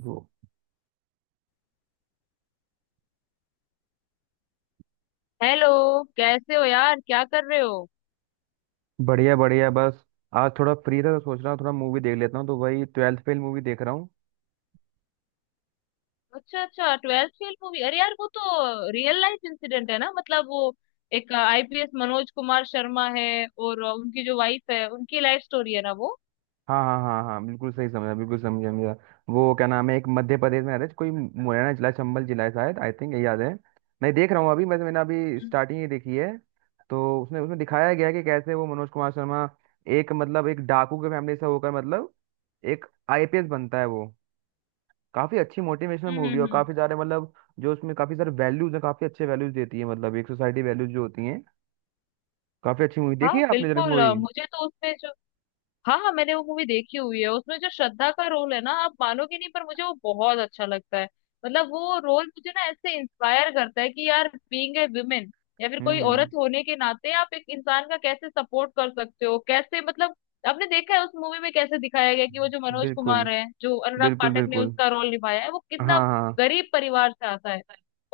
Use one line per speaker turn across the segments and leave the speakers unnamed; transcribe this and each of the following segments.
वो
हेलो। कैसे हो यार, क्या कर रहे हो?
बढ़िया बढ़िया बस, आज थोड़ा फ्री था तो सोच रहा हूँ थोड़ा मूवी देख लेता हूँ, तो वही ट्वेल्थ फेल मूवी देख रहा हूँ।
अच्छा अच्छा, ट्वेल्थ फेल मूवी। अरे यार, वो तो रियल लाइफ इंसिडेंट है ना। मतलब वो एक आईपीएस मनोज कुमार शर्मा है। और उनकी जो वाइफ है उनकी लाइफ स्टोरी है ना वो।
हाँ हाँ हाँ हाँ, बिल्कुल सही समझा, बिल्कुल समझा समझा। वो क्या नाम है, एक मध्य प्रदेश में आ रहा है, कोई मुरैना जिला चंबल जिला है शायद, आई थिंक यही याद है। मैं देख रहा हूँ अभी, बस मैंने अभी
हम्म
स्टार्टिंग ही देखी है। तो उसमें उसमें दिखाया गया है कि कैसे वो मनोज कुमार शर्मा, एक मतलब एक डाकू के फैमिली से होकर मतलब एक आईपीएस बनता है वो। काफी अच्छी मोटिवेशनल
हम्म
मूवी है,
हम्म,
और
हम्म।
काफी सारे मतलब जो उसमें काफी सारे वैल्यूज है, काफी अच्छे वैल्यूज देती है, मतलब एक सोसाइटी वैल्यूज जो होती हैं। काफी अच्छी मूवी देखी
हाँ
है आपने, जरा
बिल्कुल।
मूवी।
मुझे तो उसमें जो। हाँ हाँ, मैंने वो मूवी देखी हुई है, उसमें जो श्रद्धा का रोल है ना, आप मानोगे नहीं पर मुझे वो बहुत अच्छा लगता है। मतलब वो रोल मुझे ना ऐसे इंस्पायर करता है कि यार बीइंग ए वुमेन, या फिर कोई औरत
हम्म।
होने के नाते आप एक इंसान का कैसे सपोर्ट कर सकते हो, कैसे मतलब। आपने देखा है उस मूवी में कैसे दिखाया गया कि वो जो मनोज
बिल्कुल
कुमार है जो अनुराग
बिल्कुल
पाठक ने
बिल्कुल।
उसका रोल निभाया है वो
हाँ
कितना
हाँ।
गरीब परिवार से आता है।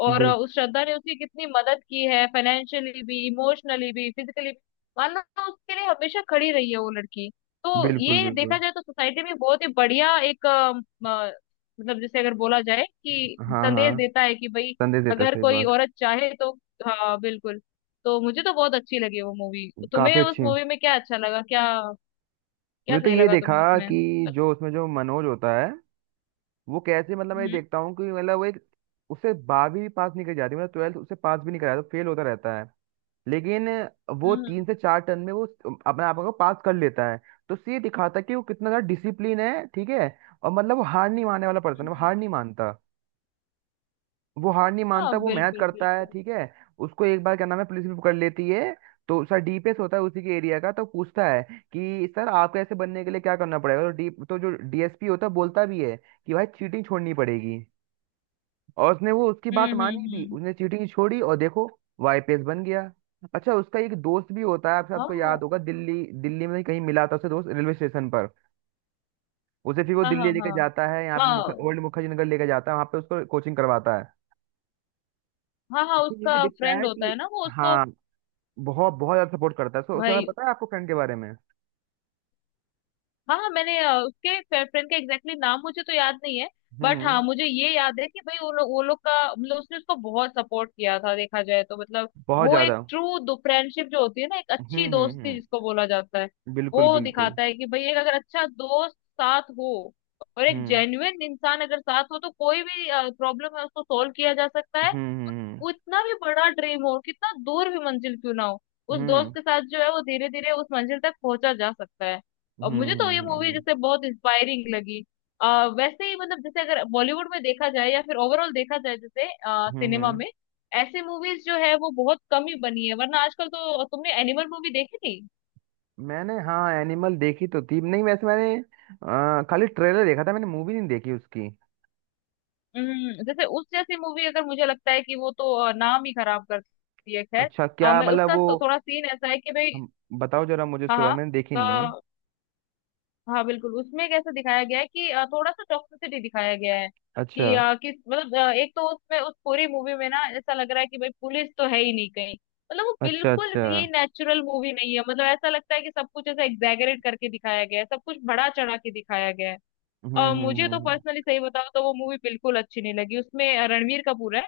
और
बिल,
उस श्रद्धा ने उसकी कितनी मदद की है, फाइनेंशियली भी, इमोशनली भी, फिजिकली भी। मान लो उसके लिए हमेशा खड़ी रही है वो लड़की। तो
बिल्कुल
ये देखा
बिल्कुल।
जाए तो सोसाइटी में बहुत ही बढ़िया एक मतलब जैसे अगर बोला जाए कि
हाँ
संदेश
हाँ।
देता है कि भाई
संदेश देता है,
अगर
सही
कोई
बात।
औरत चाहे तो। हाँ बिल्कुल। तो मुझे तो बहुत अच्छी लगी वो मूवी। तुम्हें
काफी
उस
अच्छी है।
मूवी में क्या अच्छा लगा, क्या क्या
मैं तो
सही
ये
लगा
देखा
तुम्हें उसमें?
कि जो उसमें जो मनोज होता है वो कैसे, मतलब मैं ये
हम्म
देखता हूँ कि मतलब वो एक, उससे 12वीं भी पास नहीं कर जाती, मतलब ट्वेल्थ उससे पास भी नहीं कराया तो फेल होता रहता है। लेकिन वो तीन
हम्म
से चार टर्न में वो अपने आप को पास कर लेता है। तो उससे ये दिखाता है कि वो कितना ज्यादा डिसिप्लिन है, ठीक है। और मतलब वो हार नहीं मानने वाला पर्सन
हम्म,
है, वो
हम्म।
हार नहीं मानता, वो हार नहीं
हाँ
मानता, वो मेहनत
बिल्कुल
करता है,
बिल्कुल।
ठीक है। उसको एक बार क्या नाम है पुलिस भी पकड़ लेती है, तो सर डीपीएस होता है उसी के एरिया का, तो पूछता है कि सर आपको ऐसे बनने के लिए क्या करना पड़ेगा, तो डी तो जो डीएसपी होता है बोलता भी है कि भाई चीटिंग छोड़नी पड़ेगी। और उसने वो उसकी बात
हम्म
मानी भी,
हम्म
उसने चीटिंग छोड़ी और देखो वो आईपीएस बन गया। अच्छा उसका एक दोस्त भी होता है, आप सबको
हम्म।
याद होगा, दिल्ली दिल्ली में कहीं मिला था उसे दोस्त रेलवे स्टेशन पर। उसे फिर वो
हाँ
दिल्ली
हाँ हाँ
लेके जाता है, यहाँ
हाँ
पे
हाँ,
ओल्ड मुखर्जी नगर लेके जाता है, वहाँ पे उसको कोचिंग करवाता है।
हाँ हाँ हाँ,
ये भी
उसका
दिखता
फ्रेंड
है
होता है
कि
ना वो उसको।
हाँ बहुत बहुत ज्यादा सपोर्ट करता है, सो उस समय
भाई
पता है आपको फ्रेंड के बारे में।
हाँ, मैंने उसके फ्रेंड का एग्जैक्टली नाम मुझे तो याद नहीं है। बट हाँ,
हम्म।
मुझे ये याद है कि भाई वो लोग का मतलब उसने उसको बहुत सपोर्ट किया था, देखा जाए तो। मतलब
बहुत
वो एक
ज्यादा।
ट्रू फ्रेंडशिप जो होती है ना, एक अच्छी दोस्ती
हम्म।
जिसको बोला जाता है,
बिल्कुल
वो
बिल्कुल।
दिखाता है कि भाई एक अगर अच्छा दोस्त साथ हो और एक
हम्म
जेन्युइन इंसान अगर साथ हो तो कोई भी प्रॉब्लम है उसको सोल्व किया जा सकता है।
हम्म
वो इतना भी बड़ा ड्रीम हो, कितना दूर भी मंजिल क्यों ना हो, उस दोस्त
हम्म
के साथ जो है वो धीरे धीरे उस मंजिल तक पहुंचा जा सकता है।
हम्म
और मुझे
हम्म
तो ये
हम्म हम्म
मूवी
हम्म,
जैसे बहुत इंस्पायरिंग लगी। वैसे ही मतलब जैसे अगर बॉलीवुड में देखा जाए या फिर ओवरऑल देखा जाए जैसे
हम्म,
सिनेमा
हम्म।
में, ऐसी मूवीज जो है वो बहुत कम ही बनी है। वरना आजकल तो तुमने एनिमल मूवी देखी थी।
मैंने हाँ एनिमल देखी तो थी नहीं, वैसे मैंने खाली ट्रेलर देखा था, मैंने मूवी नहीं देखी उसकी।
जैसे उस जैसी मूवी, अगर मुझे लगता है कि वो तो नाम ही खराब करती है, खैर।
अच्छा क्या
मैं
मतलब
उसका
वो।
थोड़ा सीन ऐसा है कि भाई।
हम। बताओ जरा मुझे
हाँ
उसके बारे में, मैंने देखी नहीं है।
हाँ हाँ बिल्कुल, उसमें कैसे दिखाया गया है कि थोड़ा सा टॉक्सिसिटी दिखाया गया है
अच्छा
कि किस मतलब एक तो उसमें उस पूरी मूवी में ना ऐसा लग रहा है कि भाई पुलिस तो है ही नहीं कहीं। मतलब वो
अच्छा।
बिल्कुल
अच्छा।
भी नेचुरल मूवी नहीं है। मतलब ऐसा लगता है कि सब कुछ ऐसा एग्जैगरेट करके दिखाया गया है, सब कुछ बड़ा चढ़ा के दिखाया गया है।
हम्म हम्म हम्म
मुझे तो
हम्म।
पर्सनली सही बताओ तो वो मूवी बिल्कुल अच्छी नहीं लगी। उसमें रणवीर कपूर है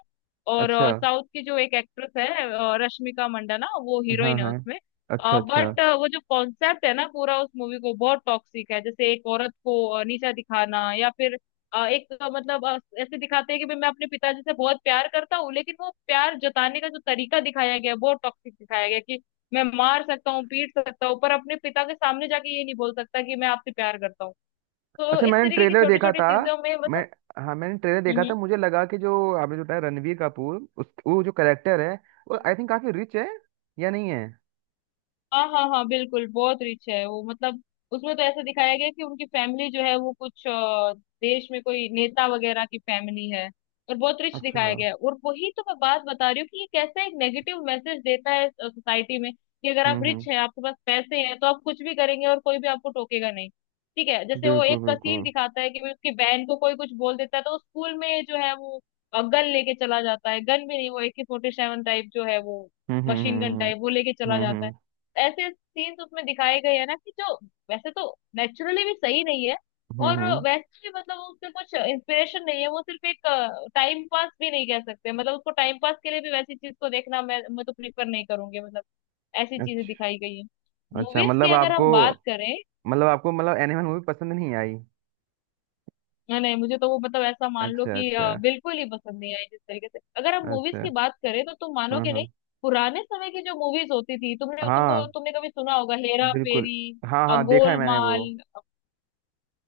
और
अच्छा।
साउथ की जो एक एक्ट्रेस है, रश्मिका मंदाना, वो
हाँ
हीरोइन है
हाँ।
उसमें।
अच्छा अच्छा।
बट वो जो कॉन्सेप्ट है ना पूरा, उस मूवी को बहुत टॉक्सिक है, जैसे एक औरत को नीचा दिखाना, या फिर एक मतलब ऐसे दिखाते हैं कि भाई मैं अपने पिताजी से बहुत प्यार करता हूँ, लेकिन वो प्यार जताने का जो तरीका दिखाया गया है, बहुत टॉक्सिक दिखाया गया है कि मैं मार सकता हूँ पीट सकता हूँ, पर अपने पिता के सामने जाके ये नहीं बोल सकता कि मैं आपसे प्यार करता हूँ। तो
अच्छा
इस
मैंने
तरीके की
ट्रेलर
छोटी
देखा
छोटी
था
चीजों में,
मैं,
मतलब।
हाँ मैंने ट्रेलर देखा
हम्म।
था, मुझे लगा कि जो आपने जो बताया रणवीर कपूर उस वो जो करेक्टर है, वो आई थिंक काफी रिच है या नहीं है।
हाँ हाँ हाँ बिल्कुल, बहुत रिच है वो। मतलब उसमें तो ऐसा दिखाया गया है कि उनकी फैमिली जो है वो कुछ देश में कोई नेता वगैरह की फैमिली है। और बहुत रिच
अच्छा।
दिखाया गया है। और वही तो मैं बात बता रही हूँ कि ये कैसा एक नेगेटिव मैसेज देता है सोसाइटी में कि अगर आप रिच
हम्म।
हैं आपके पास पैसे हैं तो आप कुछ भी करेंगे और कोई भी आपको टोकेगा नहीं। ठीक है, जैसे वो
बिल्कुल
एक सीन
बिल्कुल।
दिखाता है कि भाई उसकी बहन को कोई कुछ बोल देता है तो वो स्कूल में जो है वो गन लेके चला जाता है, गन भी नहीं वो AK-47 टाइप जो है वो
हम्म हम्म
मशीन गन
हम्म
टाइप वो लेके चला
हम्म
जाता है।
हम्म
ऐसे सीन्स उसमें दिखाए गए हैं ना, कि जो वैसे तो नेचुरली भी सही नहीं है, और
हम्म।
वैसे भी मतलब उससे कुछ इंस्पिरेशन नहीं है। वो सिर्फ एक टाइम पास भी नहीं कह सकते, मतलब उसको टाइम पास के लिए भी वैसी चीज को देखना मैं तो प्रीफर नहीं करूंगी। मतलब ऐसी चीजें दिखाई
अच्छा
गई हैं।
अच्छा
मूवीज की
मतलब
अगर हम
आपको,
बात करें।
मतलब आपको मतलब एनिमल मूवी पसंद नहीं आई।
हाँ, नहीं मुझे तो वो मतलब ऐसा मान लो
अच्छा
कि
अच्छा।
बिल्कुल ही पसंद नहीं आई। जिस तरीके से अगर हम मूवीज की
अच्छा।
बात करें तो तुम
हाँ
मानोगे नहीं,
हाँ।
पुराने समय की जो मूवीज होती थी,
हाँ
तुमने कभी सुना होगा, हेरा
बिल्कुल।
फेरी,
हाँ हाँ देखा है मैंने वो।
गोलमाल।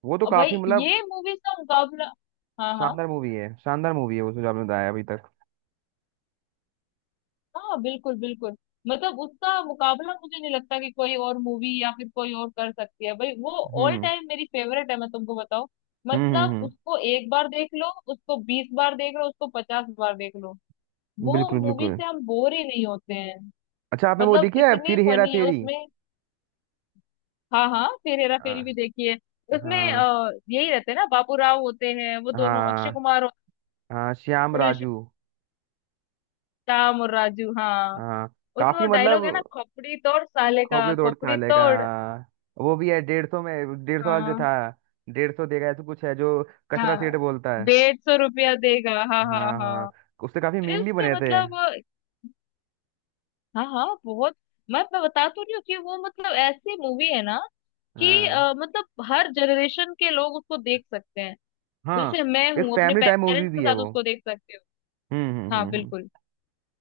वो तो
और भाई
काफी मतलब
ये मूवीज का मुकाबला। हाँ हाँ
शानदार मूवी है, शानदार मूवी है वो जो आपने बताया अभी तक।
हाँ बिल्कुल बिल्कुल। मतलब उसका मुकाबला मुझे नहीं लगता कि कोई और मूवी या फिर कोई और कर सकती है। भाई वो ऑल
हम्म
टाइम मेरी फेवरेट है, मैं तुमको बताऊं।
हम्म हम्म
मतलब
हम्म,
उसको एक बार देख लो, उसको 20 बार देख लो, उसको 50 बार देख लो, वो
बिल्कुल
मूवी
बिल्कुल।
से हम बोर ही नहीं होते हैं।
अच्छा आपने वो
मतलब
देखी है
इतनी
फिर हेरा
फनी है
फेरी।
उसमें। हाँ हाँ, फिर हेरा फेरी
आ,
भी देखी है। उसमें
हाँ
यही रहते हैं ना, बाबू राव होते हैं वो दोनों, अक्षय
हाँ
कुमार और
हाँ, श्याम राजू
राम और राजू, हाँ।
हाँ।
उसमें वो
काफी
डायलॉग है ना,
मतलब
खोपड़ी तोड़ साले का,
खोपड़ी तोड़ के
खोपड़ी
डालेगा।
तोड़।
वो भी है 150 में 150 वाला जो
हाँ
था। 150 देगा ऐसा कुछ है जो, कचरा
हाँ,
सेठ बोलता है।
150 रुपया देगा, हाँ हाँ
हाँ हाँ।
हाँ।
उससे काफी
अरे
मीम भी
उसके
बने थे।
मतलब। हाँ हाँ बहुत। मैं बता तो रही हूँ कि वो मतलब ऐसी मूवी है ना कि
हाँ
मतलब हर जनरेशन के लोग उसको देख सकते हैं। तो
हाँ।
जैसे मैं
एक
हूँ अपने
फैमिली टाइम मूवी
पेरेंट्स के
भी है
साथ
वो।
उसको देख सकते
हम्म
हो।
हम्म
हाँ
हम्म हम्म।
बिल्कुल।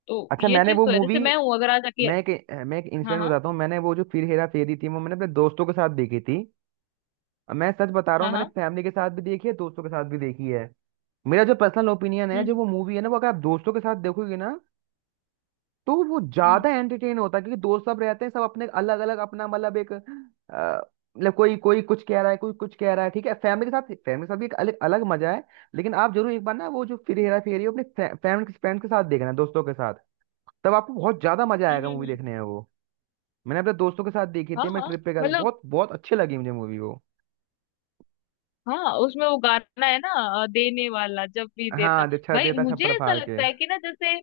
तो
अच्छा
ये
मैंने
चीज
वो
तो है,
मूवी,
जैसे मैं हूँ अगर आज
मैं एक
अकेले।
मैं एक
हाँ
इंसिडेंट
हाँ
बताता हूँ, मैंने वो जो फिर हेरा फेरी थी वो मैंने अपने दोस्तों के साथ देखी थी। मैं सच बता रहा
हाँ
हूँ, मैंने
हाँ।
फैमिली के साथ भी देखी है दोस्तों के साथ भी देखी है। मेरा जो पर्सनल ओपिनियन है, जो
हम्म
वो मूवी है ना वो अगर आप दोस्तों के साथ देखोगे ना, तो वो
हम्म
ज्यादा एंटरटेन होता है, क्योंकि दोस्त सब रहते हैं सब अपने अलग अलग अपना मतलब मतलब कोई कोई कुछ कह रहा है कोई कुछ कह रहा है, ठीक है। फैमिली के साथ, फैमिली के साथ भी एक अलग अलग मजा है। लेकिन आप जरूर एक बार ना वो जो फिर हेरा फेरी है, अपने फैमिली फ्रेंड्स के साथ देखना, दोस्तों के साथ, तब आपको बहुत ज्यादा मजा आएगा मूवी
हम्म।
देखने में वो। मैंने अपने दोस्तों के साथ देखी
हाँ
थी, मैं
हाँ
ट्रिप पे गया था।
मतलब,
बहुत बहुत अच्छी लगी मुझे मूवी वो।
हाँ उसमें वो गाना है ना, देने वाला जब भी देता।
हाँ अच्छा,
भाई
देता
मुझे
छप्पड़
ऐसा
फाड़ के।
लगता है कि ना जैसे।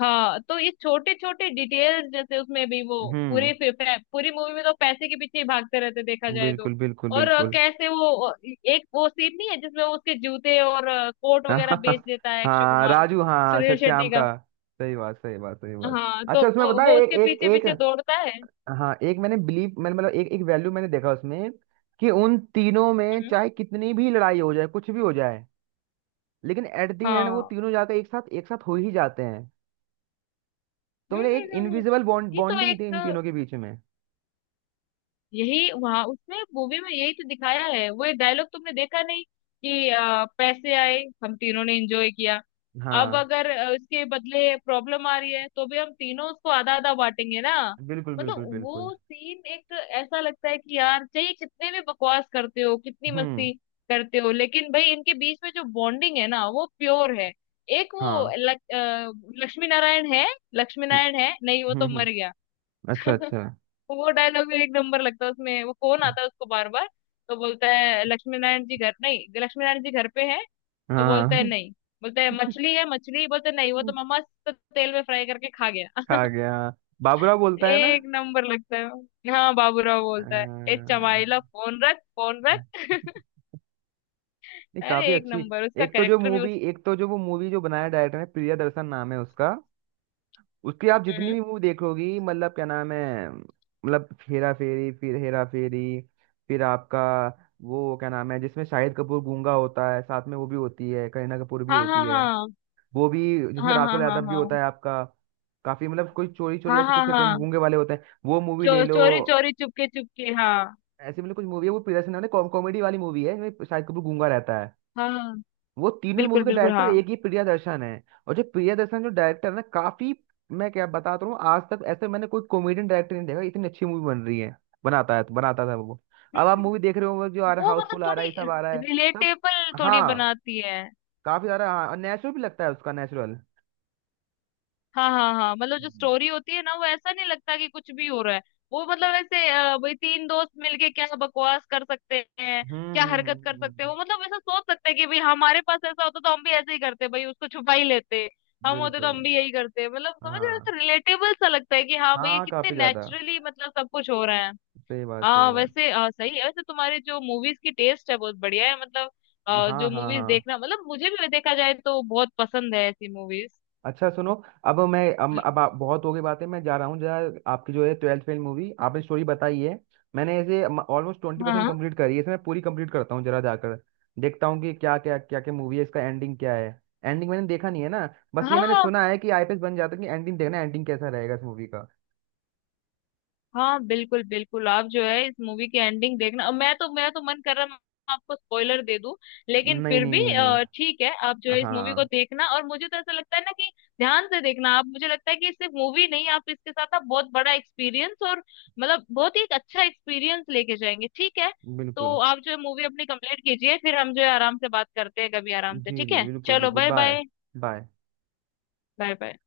हाँ, तो ये छोटे छोटे डिटेल्स, जैसे उसमें भी वो
हम्म।
पूरे पूरी मूवी में तो पैसे के पीछे ही भागते रहते, देखा जाए तो।
बिल्कुल बिल्कुल
और
बिल्कुल।
कैसे वो एक वो सीन नहीं है जिसमें वो उसके जूते और कोट
हाँ।
वगैरह बेच देता है, अक्षय
हाँ
कुमार,
राजू हाँ, अच्छा
सुनील शेट्टी
श्याम
का।
का। सही बात सही बात सही बात।
हाँ, तो
अच्छा उसमें
तो
पता है
वो
एक
उसके
एक
पीछे
एक
पीछे दौड़ता है।
हाँ एक मैंने बिलीव, मैंने मतलब एक एक वैल्यू मैंने देखा उसमें कि उन तीनों में
हम्म,
चाहे कितनी भी लड़ाई हो जाए कुछ भी हो जाए, लेकिन एट द एंड वो
हाँ।
तीनों जाकर एक साथ हो ही जाते हैं। तो
हम्म
मेरे एक
हम्म हम्म, हम्म।
इनविजिबल बॉन्ड
ये तो
बॉन्डिंग
एक,
थी इन तीनों के बीच में।
यही वहां उसमें मूवी में यही तो दिखाया है, वो एक डायलॉग तुमने देखा नहीं कि पैसे आए हम तीनों ने एंजॉय किया, अब
हाँ
अगर उसके बदले प्रॉब्लम आ रही है तो भी हम तीनों उसको आधा आधा बांटेंगे ना।
बिल्कुल
मतलब
बिल्कुल बिल्कुल।
वो सीन एक, ऐसा लगता है कि यार चाहिए, कितने भी बकवास करते हो, कितनी
हम्म।
मस्ती करते हो, लेकिन भाई इनके बीच में जो बॉन्डिंग है ना वो प्योर है। एक वो
हाँ।
लक्ष्मी नारायण है। लक्ष्मी
हम्म
नारायण है नहीं, वो तो
हम्म
मर
हम्म,
गया।
अच्छा अच्छा।
तो वो डायलॉग भी एक नंबर लगता है उसमें, वो फोन आता है उसको बार बार, तो बोलता है लक्ष्मी नारायण जी घर नहीं? लक्ष्मी नारायण जी घर पे है? तो बोलता है
हाँ।
नहीं, बोलता है मछली है मछली, बोलते है, नहीं वो तो मम्मा मस्त तेल में फ्राई करके खा
खा
गया।
गया, बाबूराव बोलता है ना।
एक नंबर लगता है। हाँ बाबूराव बोलता है, ए चमाइला,
नहीं।
फोन रख फोन रख। अरे
काफी
एक
अच्छी,
नंबर, उसका
एक तो जो
कैरेक्टर भी उस।
मूवी एक तो जो वो मूवी जो बनाया, डायरेक्टर है प्रियदर्शन, नाम है उसका। उसकी आप जितनी
हम्म।
भी मूवी देखोगी, मतलब क्या नाम है, मतलब हेरा फेरी, फिर हेरा फेरी, फिर आपका वो क्या नाम है जिसमें शाहिद कपूर गूंगा होता है, साथ में वो भी होती है, करीना कपूर भी
हाँ हाँ
होती है
हाँ
वो भी, जिसमें
हाँ हाँ
राजपाल
हाँ
यादव भी होता है आपका। काफी मतलब कोई चोरी चोरी
हाँ
ऐसे
हाँ
कुछ
हाँ
करके
हाँ।
गूंगे वाले होते हैं, वो मूवी ले लो।
चोरी चोरी चुपके चुपके, हाँ।
ऐसी मतलब कुछ मूवी है, वो प्रियदर्शन है, कॉमेडी वाली मूवी है, इसमें शाहिद कपूर गूंगा रहता है।
हाँ हाँ,
वो तीनों ही
बिल्कुल
मूवी का
बिल्कुल,
डायरेक्टर
हाँ।
एक ही प्रियदर्शन है। और जो प्रियदर्शन जो डायरेक्टर है ना काफी, मैं क्या बताता हूँ, आज तक ऐसे मैंने कोई कॉमेडियन डायरेक्टर नहीं देखा, इतनी अच्छी मूवी बन रही है, बनाता है बनाता था वो। अब आप मूवी
हम्म।
देख रहे हो जो आ रहा है,
वो मतलब
हाउसफुल आ रहा है, ये
थोड़ी
सब आ रहा है सब।
रिलेटेबल थोड़ी
हाँ
बनाती है।
काफी सारा, हाँ नेचुरल भी लगता है उसका नेचुरल।
हाँ हाँ हाँ, मतलब जो
हम्म
स्टोरी होती है ना, वो ऐसा नहीं लगता कि कुछ भी हो रहा है। वो मतलब ऐसे, वही तीन दोस्त मिलके क्या बकवास कर सकते हैं,
हम्म,
क्या
हम्म,
हरकत कर
हम्म,
सकते हैं,
हम्म,
वो मतलब ऐसा सोच सकते हैं कि भाई हमारे पास ऐसा होता तो हम भी ऐसे ही करते, भाई उसको छुपा ही लेते, हम होते तो
बिल्कुल।
हम भी यही करते, मतलब समझ रहे
हाँ
हो, रिलेटेबल सा लगता है कि हाँ भाई ये
हाँ
कितने
काफी ज्यादा।
नेचुरली मतलब सब कुछ हो रहा है।
सही बात सही बात।
वैसे सही है। वैसे तुम्हारे जो मूवीज की टेस्ट है बहुत बढ़िया है, मतलब।
हाँ
जो
हाँ
मूवीज
हाँ।
देखना, मतलब मुझे भी देखा जाए तो बहुत पसंद है ऐसी मूवीज।
अच्छा सुनो, अब आप बहुत हो गई बातें, मैं जा रहा हूँ जरा, आपकी जो है ट्वेल्थ फेल मूवी आपने स्टोरी बताई है, मैंने इसे ऑलमोस्ट 20%
हाँ
कम्प्लीट करी है, इसे मैं पूरी कंप्लीट करता हूँ जरा जाकर, देखता हूँ कि क्या क्या क्या क्या मूवी है इसका एंडिंग क्या है। एंडिंग मैंने देखा नहीं है ना, बस ये मैंने
हाँ
सुना है कि आईपीएस बन जाता है, कि एंडिंग देखना एंडिंग कैसा रहेगा इस मूवी का।
हाँ बिल्कुल बिल्कुल। आप जो है इस मूवी की एंडिंग देखना, और मैं तो, मेरा तो मन कर रहा है मैं आपको स्पॉइलर दे दूं, लेकिन
नहीं
फिर
नहीं
भी
नहीं नहीं।
ठीक है, आप जो है इस मूवी को
हाँ
देखना। और मुझे तो ऐसा लगता है ना कि ध्यान से देखना आप, मुझे लगता है कि सिर्फ मूवी नहीं, आप इसके साथ आप बहुत बड़ा एक्सपीरियंस और मतलब बहुत ही एक अच्छा एक्सपीरियंस लेके जाएंगे, ठीक है। तो
बिल्कुल।
आप जो है मूवी अपनी कंप्लीट कीजिए, फिर हम जो है आराम से बात करते हैं कभी, आराम से,
जी
ठीक
जी
है,
बिल्कुल
चलो,
बिल्कुल
bye
bye.
Bye,
bye.
Bye bye.